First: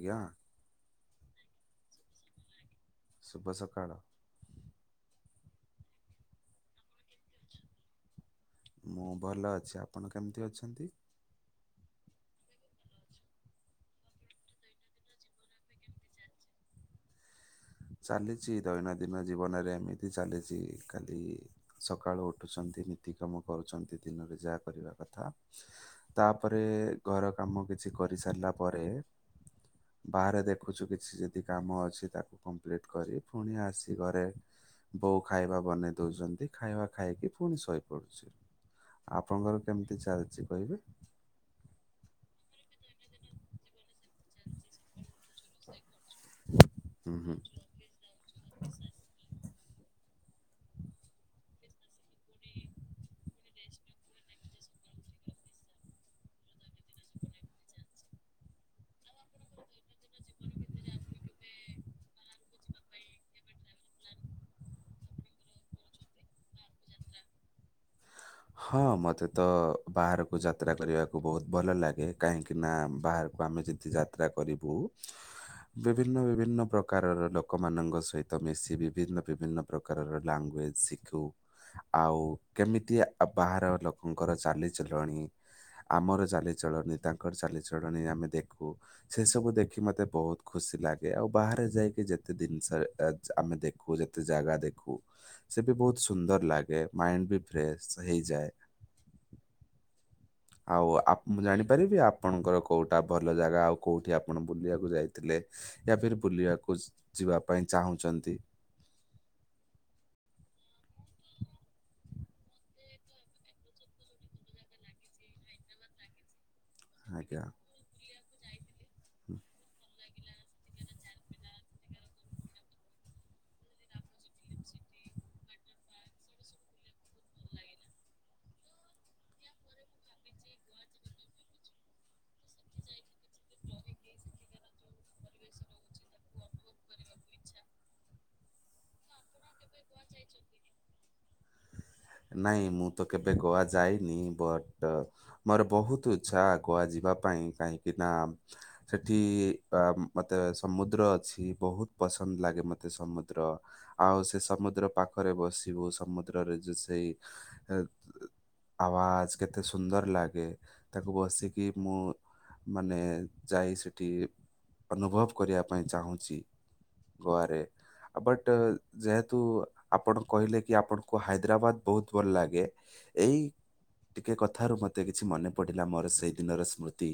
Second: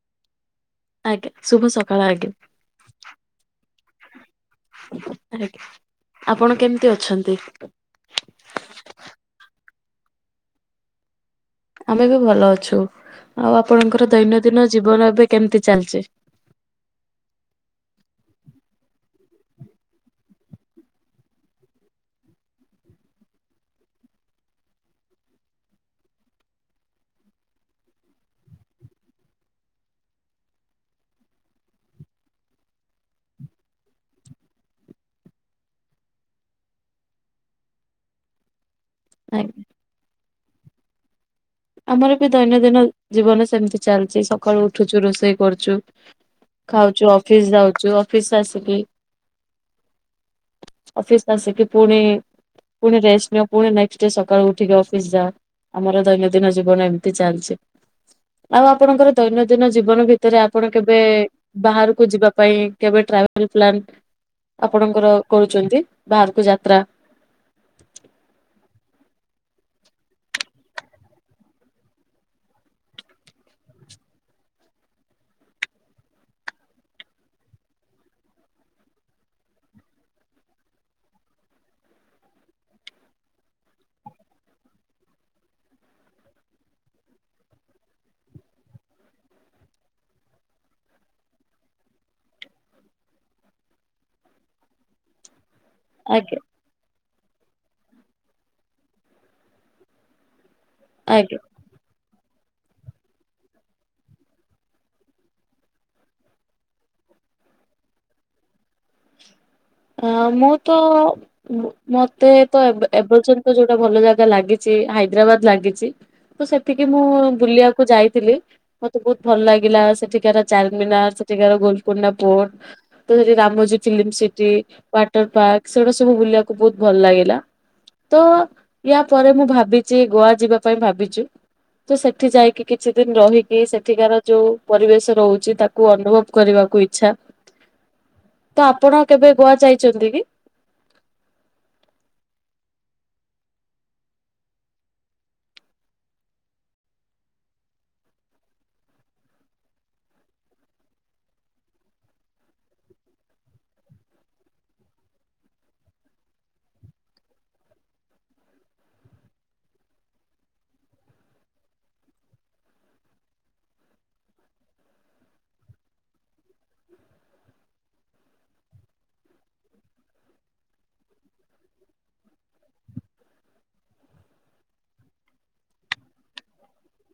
ଆଜ୍ଞା। ଆଜ୍ଞା ଶୁଭ ସକାଳ ଆଜ୍ଞା। ଶୁଭ ସକାଳ। ଆଜ୍ଞା ଆପଣ କେମିତି ଅଛନ୍ତି? ମୁଁ ଭଲ ଅଛି ଆପଣ କେମିତି ଅଛନ୍ତି? ଆମେ ବି ଭଲ ଅଛୁ ଆଉ ଆପଣଙ୍କର ଦୈନନ୍ଦିନ ଜୀବନ ଏବେ କେମିତି ଚାଲିଛି? ଚାଲିଛି ଦୈନନ୍ଦିନ ଜୀବନରେ ଏମିତି ଚାଲିଛି ଖାଲି ସକାଳୁ ଉଠୁଛନ୍ତି ନୀତି କାମ କରୁଛନ୍ତି ଦିନରେ ଯାହା କରିବା କଥା। ତାପରେ ଘର କାମ କିଛି କରି ସାରିଲା ପରେ ବାହାରେ ଦେଖୁଛୁ କିଛି ଯଦି କାମ ଅଛି ତାକୁ କମ୍ପ୍ଲିଟ୍ କରି ପୁଣି ଆସି ଘରେ ବୋଉ ଖାଇବା ବନେଇ ଦଉଛନ୍ତି ଖାଇବା ଖାଇକି ପୁଣି ଶୋଇପଡୁଛି। ଆଜ୍ଞା, ଆପଣଙ୍କର କେମିତି ଚାଲଛି କହିବେ? ଆମରବି ଦୈନଦିନ ଜୀବନ ସେମିତି ଚାଲିଚି ସକାଳୁ ଉଠୁଛୁ ରୋଷେଇ କରୁଛୁ ଖାଉଛୁ ହୁଁ ହୁଁ। ଅଫିସ୍ ଯାଉଛୁ ଅଫିସ୍ ଆସି କି ଅଫିସ୍ ଆସିକି ପୁଣି ପୁଣି ରେଷ୍ଟନିଅ ପୁଣି ନେକ୍ସଡେ ସକାଳୁ ଉଠିକି ଅଫିସ୍ ପୁଣି ଯା ଆମର ଦୈନ ଦିନଜୀବନ ଏମିତି ଚାଲିଚି ଆଉ ଆପଣଙ୍କର ଦୈନ ଦିନ ଜୀବନ ଭିତରେ ଆପଣ କେବେ ବାହାରକୁ ଯିବା ପାଇଁ କେବେ ଟ୍ରାଭେଲ୍ ପ୍ରିପ୍ଲାନ ଆପଣଙ୍କର କରୁଚନ୍ତି, ବାହାରୁକୁ ଯାତ୍ରା। ହଁ। ମତେ ତ ବାହାରୁକୁ ଯାତ୍ରା କରିବାକୁ ବହୁତ ଭଲ ଲାଗେ, କାହିଁକି ନା ବାହାରକୁ ଆମେ ଯେତ୍ ଯାତ୍ରା କରିବୁ ବିଭିନ୍ନ ବିଭିନ୍ନ ପ୍ରକାରର ଲୋକମାନଙ୍କ ସହିତ ମିଶିବି ବିଭିନ୍ନ ବିଭିନ୍ନ ପ୍ରକ୍ ପ୍ରକାରର ଲାଙ୍ଗୁଏଜ୍ ଶିଖୁ, ଆଉ କେମିତିଆ ଆଉ ବାହାର ଲୋକୋଙ୍କର ଚାଲିଚଲନି ଆମର ଚାଲିଚଳଣି ତାଙ୍କର ଚାଲିଚଳଣି ଆମେ ଦେଖୁ। ସେ ସବୁ ଦେଖି ମତେ ବୋହୁତ୍ ଖୁସି ଲାଗେ ଆଉ ବାହାରେ ଯାଇକି ଯେତେ ଦିନ୍ସ ରେ ଏତ୍ ଆମେ ଦେଖୁ ଯେତେ ଜାଗା ଦେଖୁ। ସେ ବି ବହୁତ୍ ଆଜ୍ଞା ସୁନ୍ଦର୍ ଲାଗେ ମାଇଣ୍ଡ ବି ଫ୍ରେଶ୍ ହେଇଯାଏ। ଆଉ ଆପ୍ ଆଜ୍ଞା ମୁଁ ଜାଣିପାରିବି ଆପ୍ ପଣଙ୍କର କୋଉଟା ଭଲ ଜାଗା ଆଉ କୋଉଠି ଆପଣ ବୁଲିବାକୁ ଯାଇଥିଲେ? ୟା ଫିର ବୁଲିବାକୁ ଯିବାପାଇଁ ଚାହୁଁଚନ୍ତି? ଅ ମୁଁ ତ ମୁ ମତେ ତ ଏବେ ଏବର୍ଯ୍ୟନ୍ତ। ତ ଯୋଉଟା ଭଲ ଜାଗା ଲାଗିଛି ହାଇଦ୍ରାବାଦ ଲାଗିଛି ତ ସେଠିକି ମୁଁ ଆଜ୍ଞା। ବୁଲିବା କୁ ଯାଇଥିଲି। ମତେ ବହୁତ ଭଲ ଲାଗିଲା ସେଠିକାର ଚାରମିନାର ସେଠିକାର ଗୋଲକୋଣ୍ଡା ପୋର୍ଟ। ଦୁଇ ରେ Ramoji film city water park ସେଗୁଡା ସବୁ ବୁଲିବା କୁ ବହୁତ୍ ଭଲ ଲାଗିଲା ତ। ୟା ପରେ ମୁଁ ଭାବିଚି ଗୋଆ ଯିବା ପାଇଁ ଭାବିଚି ତ ସେଠି ଯାଇ କି କିଛି ଦିନ ରହିକି ସେଠିକାର ଯୋଉ। ପରିବେଶ ରହୁଛି ତାକୁ ଅନୁଭବ କରିବାକୁ ଇଛା ତ ଆପଣ କେବେ। ଗୋଆ ଯାଇଛନ୍ତି କି? ନାଇଁ ମୁଁ ତ କେବେ ଗୋଆ ଯାଇନି ବଟ। ମୋର ବହୁତୁ ଇଛା ଗୋଆ ଯିବା ପାଇଁ କାହିଁକି ନା। ସେଠି ଆ ମତେ ସମୁଦ୍ର ଅଛି ବହୁତ୍ ପସନ୍ଦ୍ ଲାଗେ ମତେ ସମୁଦ୍ର। ଆଉ ସେ ସମୁଦ୍ର ପାଖରେ ବସିବୁ ସମୁଦ୍ରରେ ଯୋ ସେଇ ଏ ଆବାଜ୍ କେତେ ସୁନ୍ଦର ଲାଗେ ତାକୁ ବସିକି ମୁଁ। ମାନେ ଯାଇ ସେଠି ଅନୁଭବ କରିବା ପାଇଁ ଚାହୁଁଚି। ଗୋଆ ରେ ଆ ବଟ ଯେହେତୁ। ଆପଣ କହିଲେ କି ଆପଣଙ୍କୁ ହାଇଦ୍ରାବାଦ ବହୁତ୍ ଭଲ ଲାଗେ ଏଇ। ଟିକେ କଥାରୁ ମତେ କିଛି ମନେ ପଡିଲା ମୋର ସେଇ ଦିନର ସ୍ମୃତି।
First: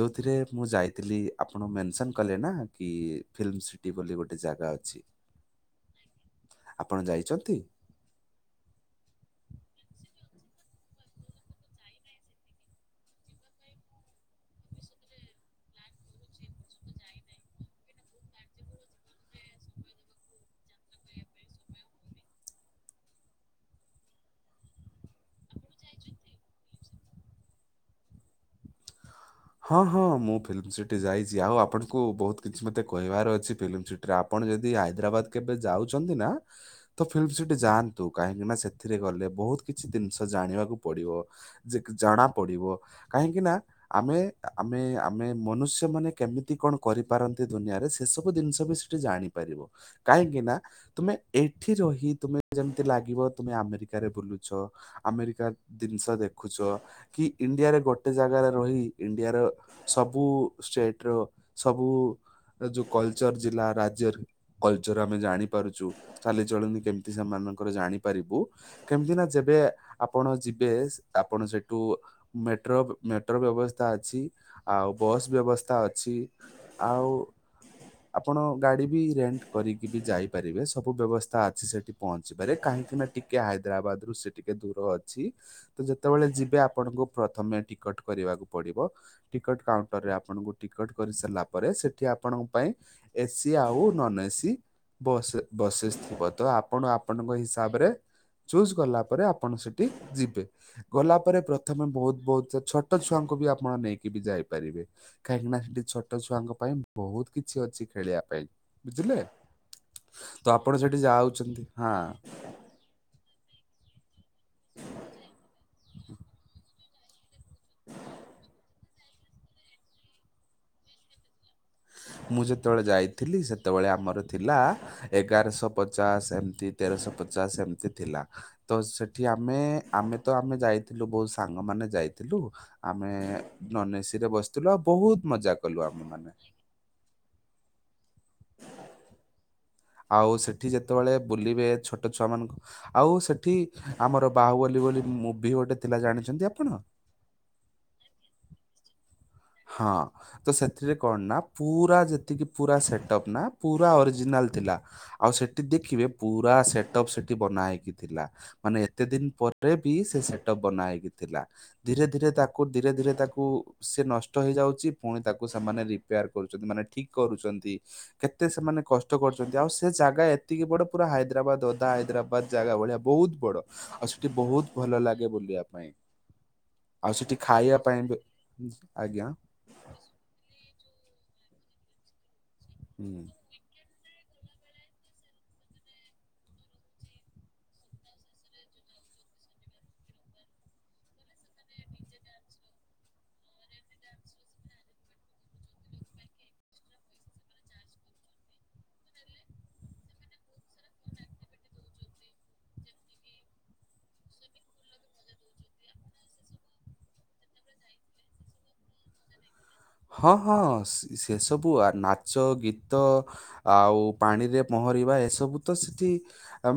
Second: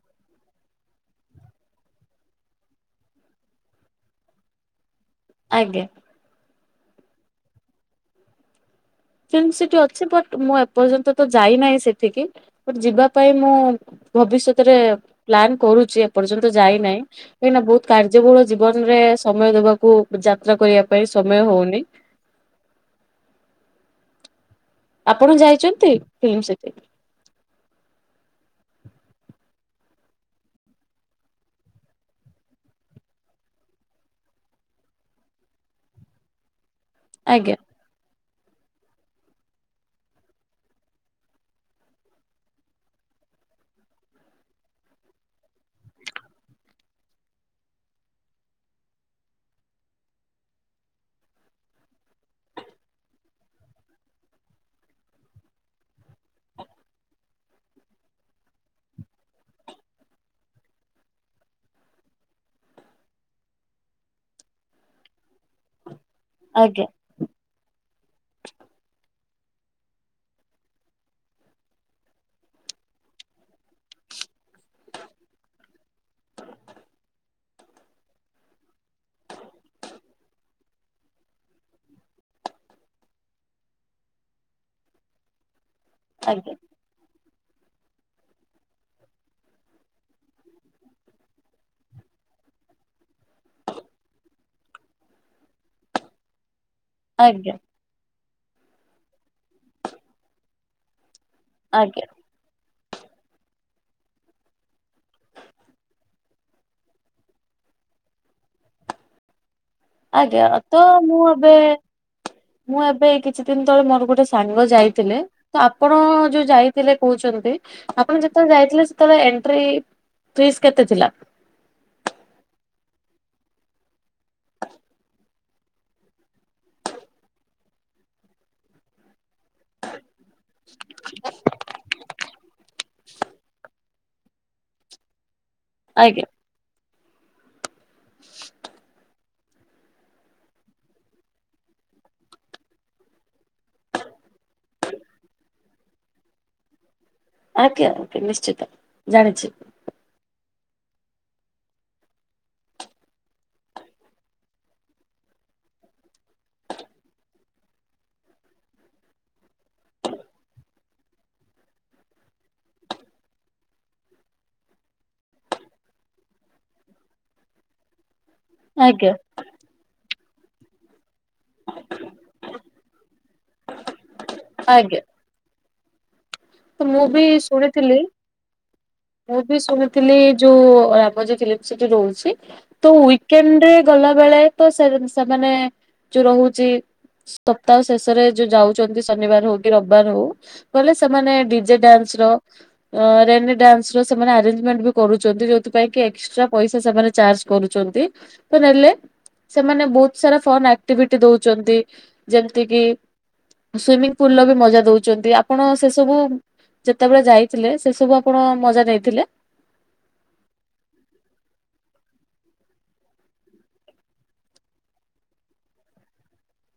ଯୋଉଥିରେ ମୁଁ ଯାଇଥିଲି ଆପଣ ମେନସନ୍ କଲେ ନା କି ଫିଲ୍ମ ସି ଟି ବୋଲି ଗୋଟେ ଜାଗା ଅଛି। ଆଜ୍ଞା। ଆପଣ ଯାଇଚନ୍ତି? ଫିଲ୍ମ ସିଟି ଅଛି ବଟ୍ ମୁଁ ଏପର୍ଯ୍ୟନ୍ତ ତ ଯାଇନାହିଁ ସେଠିକି। ବଟ୍ ଯିବାପାଇଁ ମୁଁ ଭବିଷ୍ୟତରେ ପ୍ଲାନ୍ କରୁଚି। ଏ ପର୍ଯ୍ୟନ୍ତ ଯାଇନାଇଁ କାଇଁନା ବହୁତ୍। କାର୍ଯ୍ୟବୋହୁଳ ଜୀବନରେ ସମୟ ଦେବାକୁ ଯାତ୍ରା କରିବା ପାଇଁ ସମୟ ହୋଉନି। ଆପଣ ଯାଇଚନ୍ତି ଫିଲ୍ମ ସିଟି? ହଁ ହଁ ମୁଁ ଫିଲ୍ମ ସିଟି ଯାଇଚି ଆଉ ଆପଣଙ୍କୁ ବହୁତ କିଛି ମତେ କହିବାର ଅଛି ଫିଲ୍ମ ସି ଟିରେ ଆପଣ ଯଦି ହାଇଦ୍ରାବାଦ କେବେ ଯାଉଛନ୍ତି ନାଁ ତ ଫିଲ୍ମ ଆଜ୍ଞା ସିଟି ଯାଆନ୍ ତୁ କାହିଁକି ନାଁ ସେଥିରେ ଗଲେ ବହୁତ୍ କିଛି ଦିନ୍ଷ ଜାଣିବାକୁ ପଡିବ। ଯେକି ଜଣା ପଡିବ କାହିଁକି ନାଁ ଆମେ। ଆମେ ଆମେ ମନୁଷ୍ୟମାନେ କେମିତି କଣ କରିପାରନ୍ତି ଦୁନିଆରେ ସେ ସବୁ ଦିନ୍ଷ ବି ସେଠି ଜାଣିପାରିବ। କାହିଁକିନା। ତୁମେ ଏଇଠି ରହି ତୁମେ ଯେମ୍ତି ଲାଗିବ ତୁମେ ଆମେରିକାରେ ବୁଲୁଛ। ଆମେରିକା ଦିନ୍ଷ ଦେଖୁଛ କି ଇଣ୍ଡିଆରେ ଗୋଟେ ଜାଗାରେ ରହି। ଇଣ୍ଡିଆର ସବୁ ଷ୍ଟେଟ୍ ର ସବୁ। ଏ ଯୋଉ କଲଚର୍ ଜିଲ୍ଳା ରାଜ୍ୟରେ କଲଚର୍ ଆମେ ଜାଣିପାରୁଚୁ ଚାଲିଚଳନି ଆଜ୍ଞା କେମ୍ ତୁ ସେମାନଙ୍କର ଜାଣି ପାରିବୁ। କେମିତି ନା ଯେବେ ଆପଣ ଯିବେ। ଆପଣ ସେଠୁ ମେଟ୍ରୋ ବ ମେଟ୍ରୋ ବ୍ୟବସ୍ ସ୍ଥା ଅଛି। ଆଉ ବସ୍ ବ୍ୟବସ୍ଥା ଅଛି। ଆଉ ଆପଣ ଗାଡ଼ି ବି ରେଣ୍ଟ କରିକି ବି ଯାଇପାରିବେ ସବୁ ବ୍ୟବସ୍ଥା ଅଛି ସେଠି। ପହଞ୍ଚିିବାରେ କାହିଁକି ନାଁ ଟିକେ ହାଇଦ୍ରାବାଦ୍ ରୁ ସେ ଟିକେ ଦୂର ଅଛି। ତ ଯେତବଳେ ଆଜ୍ଞା ଯିବେ, ଆପଣଙ୍କୁ ପ୍ରଥମେ ଟିକଟ୍ କରିବାକୁ ପଡିବ। ଟିକଟ୍ କାଉଣ୍ଟରରେ ଆପଣଙ୍କୁ ଟିକଟ କରିସାରିଲା ପରେ ସେଠି ଆପଣଙ୍କ ପାଇଁ ଏସିି ଆଉ ନନ୍ ଏସି ବସ୍, ବସେସ୍ ଥିବ ତ ଆପଣ ଆ ଆପଣଙ୍କ ଆଜ୍ଞା ହିସାବରେ ଚୁଜ୍ କଲା ପରେ ଆପଣ ସେଠି ଯିବେ। ଗଲା ପରେ ପ୍ର ପ୍ରଥମେ ଆଜ୍ଞା ବହୁତ୍ ବହୁତ୍ ସେ ଛୋଟ ଛୁଆଙ୍କୁ ବି ଆପଣ ନେଇକି ବି ଯାଇପାରିବେ। କାହିଁକି ନାଁ ସେଠି ଛୋଟ ଛୁଆଙ୍କ ପାଇଁ ବହୁତ କିଛି ଅଛି ଖେଳିବା ପାଇଁ, ବୁଝିଲେ? ଆଜ୍ଞା। ଆପଣ ତ ସେଠି ମୁଁ ଏବେ ଯାଉଛନ୍ତି ହଁ ମୁଁ ଏବେ କିଛି ଦିନି ତଳେ ମୋର ଗୋଟେ ସାଙ୍ଗ ଯାଇଥିଲେ। ତ ଆପଣ ଯୋଉ ଯାଇ ଥିଲେ କହୁଚନ୍ତି। ଆପଣ ଯେତବଳେ ଯାଇଥିଲେ ସେତବଳେ ଏଣ୍ଟ୍ରି ଫିସ୍ କେତେ ଥିଲା? ମୁଁ ଯେତବଳେ ଯାଇଥିଲି ସେତେବେଳେ ଆମର ଥିଲା ଏଗାର ଶହ ପଚାଶ ଏମ୍ତି ତେର ଶହ ପଚାଶ ଏମ୍ତି ଥିଲା। ତ ସେଠି ଆମେ ଆମେ ତ ଆମେ ଯାଇଥିଲୁ ବହୁତ୍ ସାଙ୍ଗମାନେ ଯାଇ ଥିଲୁ। ଆମେ ନନ୍ ଏସିିରେ ବସିଥିଲୁ। ଆଉ ବହୁତ୍ ମଜା କଲୁ ଆମେ ଆଜ୍ଞା। ମାନେ। ଆଉ ସେଠି ଯେତବଳେ ବୁଲିବେ ଛୋଟ ଛୁଆମାନଙ୍କୁ ଆଉ ସେଠି ଆମର ବାହୁବଲି ବୋଲି ମୁଭି ଗୋଟେ ଥିଲା ଜାଣିଛନ୍ତି ଆପଣ। ଆଜ୍ଞା ଆଜ୍ଞା। ନିଶ୍ଚିତ ଜାଣିଛି। ହଁ। ତ ସେଥିରେ କଣ ନାଁ ପୁରା ଯେତିକି ପୁରା ସେଟପ୍ ନାଁ ପୁରା ଅରିଜିନାଲ୍ ଥିଲା। ଆଉ ସେଠି ଦେଖିବେ ପୁରା ସେଟପ୍ ସେଠି ବନା ହେଇକି ଥିଲା। ମାନେ ଏତେ ଦିନ୍ ପରେ ବି ସେ ସେଟପ୍ ବନା ହେଇକି ଥିଲା। ଧିରେ ଧିରେ ତାକୁ ଧିରେ ଧିରେ ତାକୁ ସେ ନଷ୍ ଟ ହେଇଯାଉଚି ପୁଣି ତାକୁ ସେମାନେ ରିପେୟାର କରୁଚନ୍ତି ମାନେ ଠିକ୍ କରୁଚନ୍ତି। କେତେ ସେମାନେ ଆଜ୍ଞା କଷ୍ଟ କରୁଚନ୍ତି। ଆଉ ସେ ଜାଗା ଏତିକି ବଡ ପୁରା ହାଇଦ୍ରାବାଦ୍ ଓଦା ହାଇଦ୍ରାବାଦ୍। ଜାଗା ଭଳିଆ ବହୁତ୍ ବଡ। ଆଉ ସିଠି ବହୁତ୍ ଆଜ୍ଞା ଭଲ ଲାଗେ ବୁଲିବା ପାଇଁ। ତ ମୁଁ ଆଉ ବି ସେଠି ଖାଇବା ଶୁଣିଥିଲି। ପାଇଁ ବି ଆଜ୍ଞା। ମୁଁ ବି ଶୁଣିଥିଲି ଯୋଉ ରାବାଜ୍ ଫିଲ୍ମ ସିଟି ରହୁଛି ତୋ ହୁଁ। ୱିକ୍ଏଣ୍ଡ୍ ରେ ଗଲା ବେଳେ ତ ସେରେମ୍ ସେମାନେ ଯୋଉ ରହୁଚି ସ୍ଥପ୍ତାହ ଶେଷରେ ଯୋଉ ଯାଉଚନ୍ତି ଶନିବାର ହଉ କି ରବିବାର ହଉ, ଗଲେ ସେମାନେ ଡିଜେ ଡ୍ୟାନ୍ସ୍ ର ଅଁ ରେନି ଡ୍ୟାନ୍ସର ସେମାନେ ଆରେଞ୍ଜମେଣ୍ଟ ବି କରୁଚନ୍ତି ଯୋଉଥିପାଇଁ କି ଏକ୍ସ୍ ଷ୍ଟ୍ରା ପଇସା ସେମାନେ ଚାର୍ଜ କରୁଚନ୍ତି ତ ନେଲେ ସେମାନେ ବହୁତ୍ ସାରା ଫନ୍ ଆକ୍ ଟିଭିଟି ଦଉଚନ୍ତି। ଯେମ୍ତି କିି ସୁଇମିଂ ପୁଲ୍ ର ବି ମଜା ଦଉଚନ୍ତି। ଆପଣ ସେ ସବୁ ଯେତବଳେ ଯାଇଥିଲେ ସେ ସବୁ ଆପଣ ମଜା ନେଇଥିଲେ। ହଁ ହଁ ସି ସେ ସବୁ ଆ ନାଚ ଗୀତ ଆଉ ପାଣିରେ ପହଁରିବା ଏସବୁ ତ ସିଠି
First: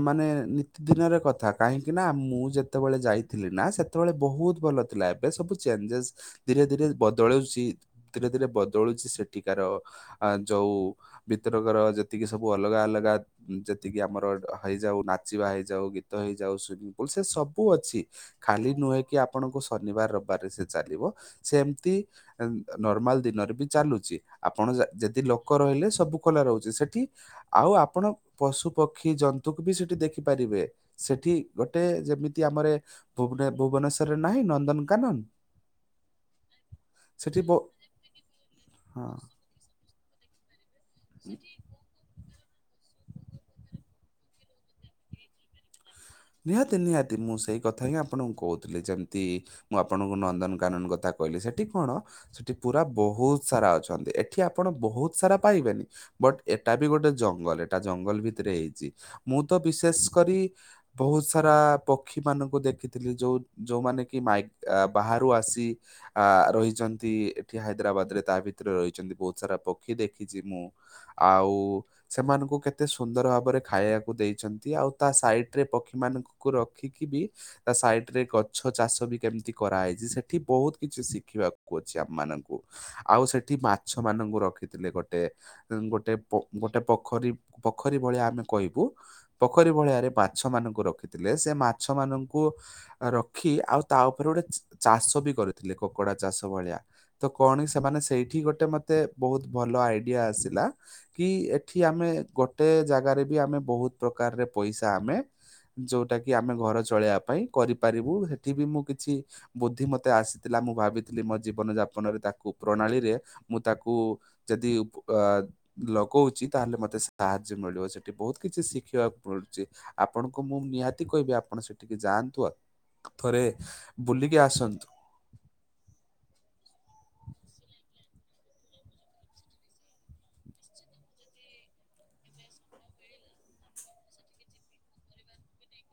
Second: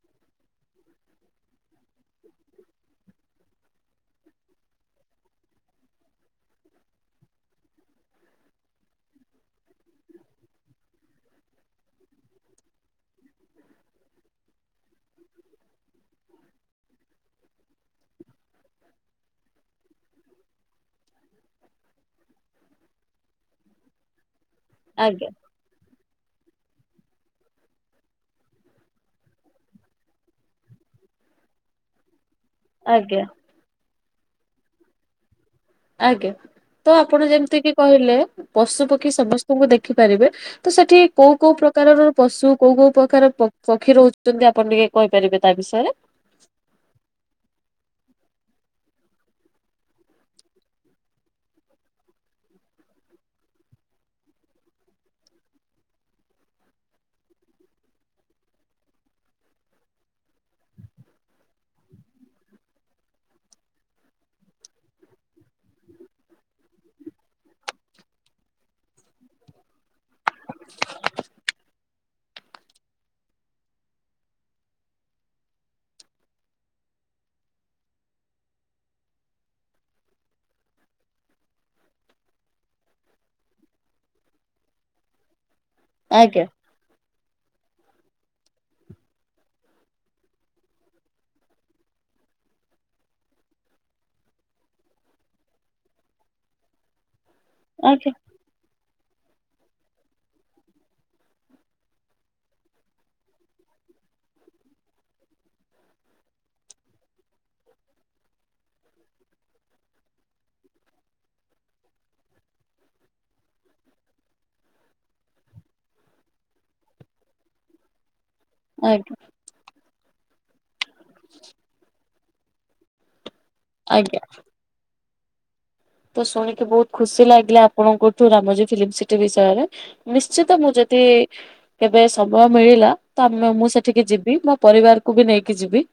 ମାନେ ନିତି ଦିନରେ କଥା କାହିଁକି ନା ମୁଁ ଯେତେବେଳେ ଯାଇଥିଲି ନା ସେ ସେତବେଳେ ବହୁତ ଭଲ ଥିଲା। ଏବେ ସବୁ ଚେଞ୍ଜେସ୍ ଧିରେ ଧିରେ ବଦଳୁଛି। ଧିରେ ଧିରେ ବଦଳୁଛି ସେଠିକାର ଆ ଯୋଉ ଭିତରକର ଯେତିକି ସବୁ ଅଲଗା ଅଲଗା। ଯେତିକି ଆମର ହେଇଯାଉ, ନାଚିବା ହେଇଯାଉ, ଗୀତ ହେଇଯାଉ, ସୁଇମିଙ୍ଗ ପୁଲ, ସେ ସବୁ ଅଛି। ଖାଲି ନୁହେଁ କିି ଆପଣଙ୍କୁ ଶନିବାର ରବିବାରରେ ସେ ଚାଲିବ, ସେମତି ଉମ ନର୍ମାଲ୍ ଦିନରେ ବି ଚାଲୁଛି। ଆପଣ ଯା ଯଦି, ଆଜ୍ଞା ଲୋକ ରହିଲେ ସବୁ କଲା ରହୁଛି, ସେଠି। ଆଉ ଆପଣ, ପଶୁ, ପକ୍ଷୀ, ଜନ୍ତୁ କୁ ବି ସେଠି ଦେଖିପାରିବେ। ସେଠି, ଗୋଟେ ଯେମିତି ଆମର ଏ ଆଜ୍ଞା। ଭୁବ୍ନେ ଭୁବନେଶ୍ଵରରେ ନାହିଁ ନନ୍ଦନକାନନ। ଆଜ୍ଞା। ତ ଆପଣ ସେଠି ଯେମିତି ବ- କିି କହିଲେ, ପଶୁ, ପକ୍ଷୀ, ହଁ ସମସ୍ତଙ୍କୁ ଦେଖିପାରିବେ। ତ ସେଠି କୋଉ କୋଉ ପ୍ରକାରର ପଶୁ?? କୋଉ କୋଉ ପ୍ରକାର ପକ୍ଷୀ ରହୁଛନ୍ତି? ଆପଣ ଟିକେ କହିପାରିବେ, ତା ବିଷୟରେ। ନିହାତି, ନିହାତି ମୁଁ ସେଇ କଥା ହିଁ ଆପଣଙ୍କୁ କହୁଥିଲି ଯେମିତି। ମୁଁ ଆପଣଙ୍କୁ ନନ୍ଦନ୍ କାନନ କଥା କହିଲି, ସେଠି କଣ? ସେଠି ପୁରା ବହୁତ ସାରା ଅଛନ୍ତି। ଏଠି ଆପଣ ବହୁତ ସାରା ପାଇବେନି। ବଟ୍ ଏଟା ବି ଗୋଟେ ଜଙ୍ଗଲ୍, ଏଟା ଜଙ୍ଗଲ୍ ଭିତରେ ହେଇଛି। ମୁଁ ତ ବିଶେଷ କରି। ବହୁତ୍ ସାରା ଆ ପକ୍ଷୀ ମାନଙ୍କୁ ଦେଖିଥିଲି, ଯୋଉ ଯୋଉମାନେ କି ମାଇକ୍ ବାହାରୁ ଆସି ଆ ରହିଛନ୍ତି। ଏଠି ହାଇଦ୍ରାବାଦ ରେ ତା ଭିତରେ ରହିଛନ୍ତି ବହୁତ୍ ସାରା ପ ଖି ଦେଖିଛି ମୁଁ, ଆଉ ସେମାନଙ୍କୁ କେତେ ସୁନ୍ଦର ଭାବରେ ଖାଇବାକୁ ଦେଇଛନ୍ତି, ଆଉ ତା ସାଇଟ୍ ରେ ପକ୍ଷୀ ମାନ ନ୍କଙ୍କୁ ରଖିକି ବି ତା ସାଇଡ୍ ରେ ଗଛ ଚାଷ ବି କେମ୍ତି କରାହେଇଛି, ସେଠି ବହୁତ୍ କିଛି ଶିଖିବାକୁ ଅଛି, ଆମ ମାନଙ୍କୁ। ଆଉ ସେଠି ମାଛ ମାନଙ୍କୁ ରଖିଥିଲେ ଗୋଟେ ଗୋଟେ ପୋ ଆଜ୍ଞା ଗୋଟେ ପୋଖରୀ ପୋଖରୀ ଭଳିଆ ଆମେ କହିବୁ, ପୋଖରୀ ଭଳିଆରେ ପା ଛ ମାନଙ୍କୁ ରଖିଥିଲେ, ସେ ମାଛ ମାନଙ୍କୁ। ଅରଖି, ଆଉ ତା ଉପରେ ଗୋଟେ ଚାଷ ବି କରିଥିଲେ, କକୁଡା ଚାଷ ଭଳିଆ। ତ କଣ ସେମାନେ ଆଜ୍ଞା ସେଇଠି ଗୋଟେ ମତେ, ବହୁତ ଭଲ ଆଇଡିଆ ଆସିଲା। କି, ଏଠି ଆମେ ଗୋଟେ ଜାଗାରେ ବି ଆମେ ବହୁତ୍ ପ୍ରକାରରେ ପଇସା ଆମେ ଯୋଉଟା କି ଆମେ ଘର ଚଳେଇବା ପାଇଁ କରିପାରିବୁ। ସେଠି ବି ମୁଁ କିଛି ବୁଦ୍ଧି ମତେ ଆସିଥିଲା। ମୁଁ ଭାବିଥିଲି ମୋ ଜୀବନ ଯାପନରେ ତାକୁ, ପ୍ରଣାଳୀରେ ମୁଁ ତାକୁ ଯଦି ପ୍ ଅ ଲଗଉଛି, ତାହେଲେ ମତେ ସାହାଯ୍ୟ ମିଳିବ ସେଟ୍ ବହୁତ୍ କିଛି ଆଜ୍ଞା। ଶିଖିବାକୁ ମିଳୁଛି। ଆପଣଙ୍କୁ ମୁଁ ନିହାତି କହିବି, ଆପଣ ସେଠିକି ଯାଆନ୍ତୁ ଆ ଥରେ ଆଜ୍ଞା ବୁଲିକି ଆସନ୍ତୁ। ତ ଶୁଣିକି ବହୁତ୍ ଖୁସି ଲାଗିଲା, ଆପଣଙ୍କଠୁ ରାମଜୀ ଫିଲ୍ମ ସିଟି ବିଷୟରେ। ନିଶ୍ଚିତ, ମୁଁ ଯଦି କେବେ ସମୟ ମିଳିଲା, ତ ଆମେ ମୁଁ ସେଠିକି ଯିବି। ମୋ ପରିବାରକୁ ବି ନେଇକି ଯିବି।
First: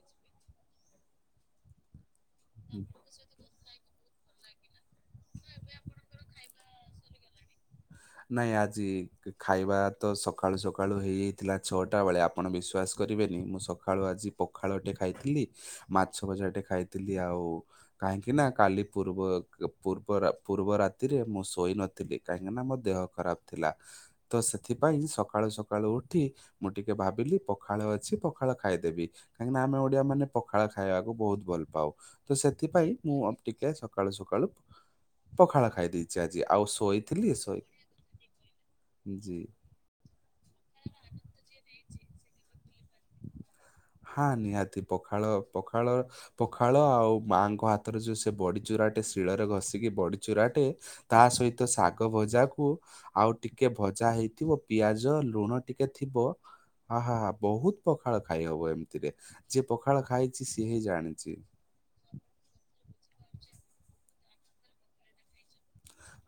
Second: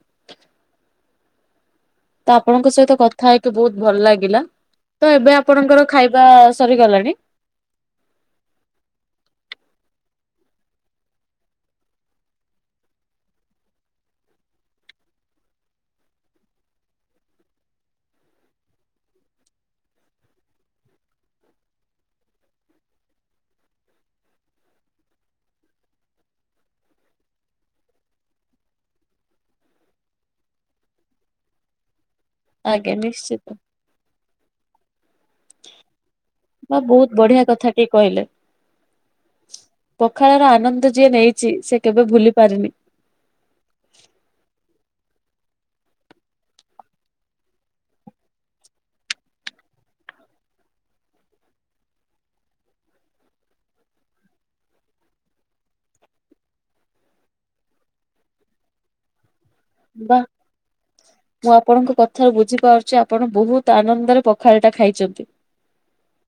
ତ ଆପଣଙ୍କ ସହିତ କଥା ହେଇକି, ବହୁତ୍ ଭଲ ଲାଗିଲା। ତ ଏବେ ଆପଣଙ୍କର ଖାଇବା, ସରିଗଲାଣି। ନାଇଁ ଆଜି, ଖାଇବା ତ ସକାଳୁ ସକାଳୁ ହେଇଯାଇଥିଲା ଛଅଟା ବେଳେ। ଆପ୍ ପଣ ବିଶ୍ୱାସ କରିବେନି, ମୁଁ ସକାଳୁ ଆଜି ପଖାଳଟି ଖାଇଥିଲି। ମାଛ ଭଜାଟେ ଖାଇଥିଲି, ଆଉ। କାହିଁକି ନା କାଲି ପୂର୍ବ ପୂବର୍ ପୂର୍ବ ରାତିରେ ମୁଁ ଶୋଇ ନଥିଲି, କାହିଁକି ନା ମତ୍ ଦେହ ଖରାପ ଥିଲା, ତ ସେଥିପାଇଁ ସକାଳୁ ସକାଳୁ ଉଠି। ମୁଁ ଟିକେ ଭାବିଲି ପଖାଳ ଅଛି, ପଖାଳ ଖାଇଦେବି। କାହିଁକିନା, ଆମେ ଓଡିଆ ମାନେ ପଖାଳ ଖାଇବାକୁ, ବହୁତ୍ ଭଲ ପାଉ। ତ ସେଥିପାଇଁ, ଆଜ୍ଞା ମୁଁ ଅ ପ୍ ନିଶ୍ଚିତ ଟିକେ ସକାଳୁ ସକାଳୁ। ପଖାଳ ଖାଇ ଦେଇେଇଛି ଆଜି, ଆଉ ଶୋଇଥିଲି ଶୋଇ କିଏ କହିଲେ? ଜି। ପଖାଳ ର ଆନନ୍ଦ ଯିଏ ନେଇଚି, ସେ କେବେ ଭୁଲି ପାରିନି। ହାଁ, ନିହାତି ପଖାଳ ପଖାଳ ପଖାଳ ଆଉ ମାଆଙ୍କ ହାତରେ ଯୋଉ ସେ ବଡି ଚୁରାଟେ, ଶିଳରେ ଘଷିକି ବଡି ଚୁରାଟେ ତା ସହିତ ଶାଗ ଭଜାକୁ ଆଉ ଟିକେ ଭଜା ହେଇଥିବ। ପିଆଜ, ଲୁଣ ଟିକେ ଥିବ। ଆ, ହା, ହା ବହୁତ ପଖାଳ ଖାଇ ହବ। ଏମିତିରେ ଯିଏ ପଖାଳ ବା ଖାଇଚି ସିଏ ହିଁ ଜାଣିଚି। ମୁଁ ଆପଣଙ୍କ କଥାରୁ ବୁଝିପାରୁଚି। ଆପଣ ବହୁତ ଆନନ୍ଦରେ ପଖାଳ ଟା ଖାଇଚନ୍ତି।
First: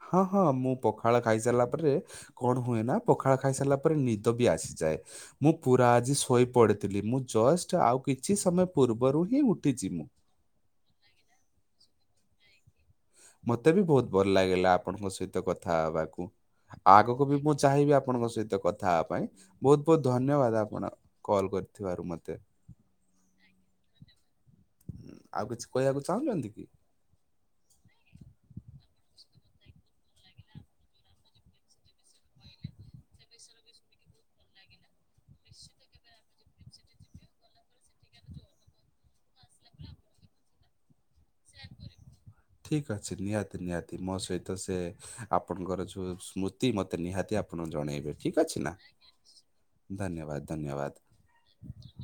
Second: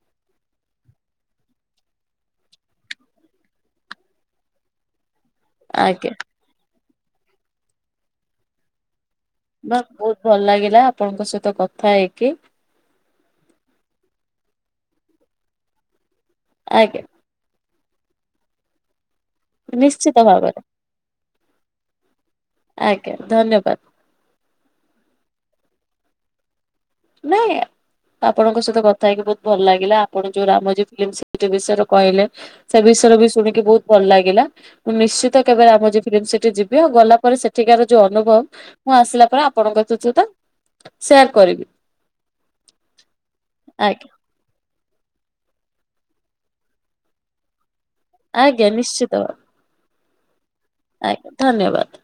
ହଁ, ହଁ ମୁଁ ପଖାଳ ଖାଇସାରିଲା ପରେ କଣ ହୁଏ ନା? ପଖାଳ ଖାଇ ସାରିଲା ପରେ ନିଦ ବି ଆସିଯାଏ। ମୁଁ ପୁରା ଆଜ୍ଞା ଆଜି ଶୋଇପଡ଼ିଥିଲି। ମୁଁ ଜଷ୍ଟ ଆଉ କିଛି ସମୟ ପୂର୍ବରୁ ହିଁ ବା ଉଠିଚି। ବହୁତ ଭଲ ଲାଗିଲା, ଆପଣଙ୍କ ସହିତ କଥା ହେଇକି। ମତେ ବି ବହୁତ ଭଲ ଲାଗିଲା ଆପଣଙ୍କ ସହିତ କଥା ହେବାକୁ। ଆଜ୍ଞା ଆଗ କୁ ବି ମୁଁ ଚାହିଁବି ଆପଣଙ୍କ ସହିତ କଥା ହେବା ପାଇଁ। ବହୁତ ବହୁତ ନିଶ୍ଚିତ ଭାବରେ ଧନ୍ୟବାଦ, ଆପଣ କଲ୍ କରିଥିବାରୁ ମତେ। ଆଜ୍ଞା, ଧନ୍ୟବାଦ। ଆଉ କିଛି କହିବାକୁ ଚାହୁଁଛନ୍ତି କି? ନାଇଁ। ଆପଣଙ୍କ ସହିତ କଥା ହେଇକି ବହୁତ ଭଲ ଲାଗିଲା। ଆପଣ ଯୋଉ ରାମୋଜି ଫିଲିମ ସିଟି ବିଷୟରେ କହିଲେ ସବୁ ବିଷୟରେ ବି ଶୁଣିକି ବହୁତ ଭଲ ଲାଗିଲା। ମୁଁ ନିଶ୍ଚିତ କେବେ ରାମୋଜି ଫିଲ୍ମ ସିଟି ଯିବି। ଆଉ ଗଲା ପରେ ସେଠିକାର ଯୋଉ ଅନୁଭବ ମୁଁ ଆସିଲା ପରେ ଆପଣଙ୍କ ଚୁଚତ ସେୟାର କରିବି। ଠିକ ଅଛି ନିହାତି ନିହାତି ଆଜ୍ଞା ମୋ ସହିତ ସେ ଆପଣଙ୍କର ଯୋଉ ସ୍ମୃତି ମତେ ନିହାତି ଆପଣ ଜଣେଇବେ ଠିକ ଅଛି, ଆଜ୍ଞା ନା? ନିଶ୍ଚିତ ଭାବେ ଧନ୍ୟବାଦ। ଧନ୍ୟବାଦ। ଆଜ୍ଞା, ଧନ୍ୟବାଦ।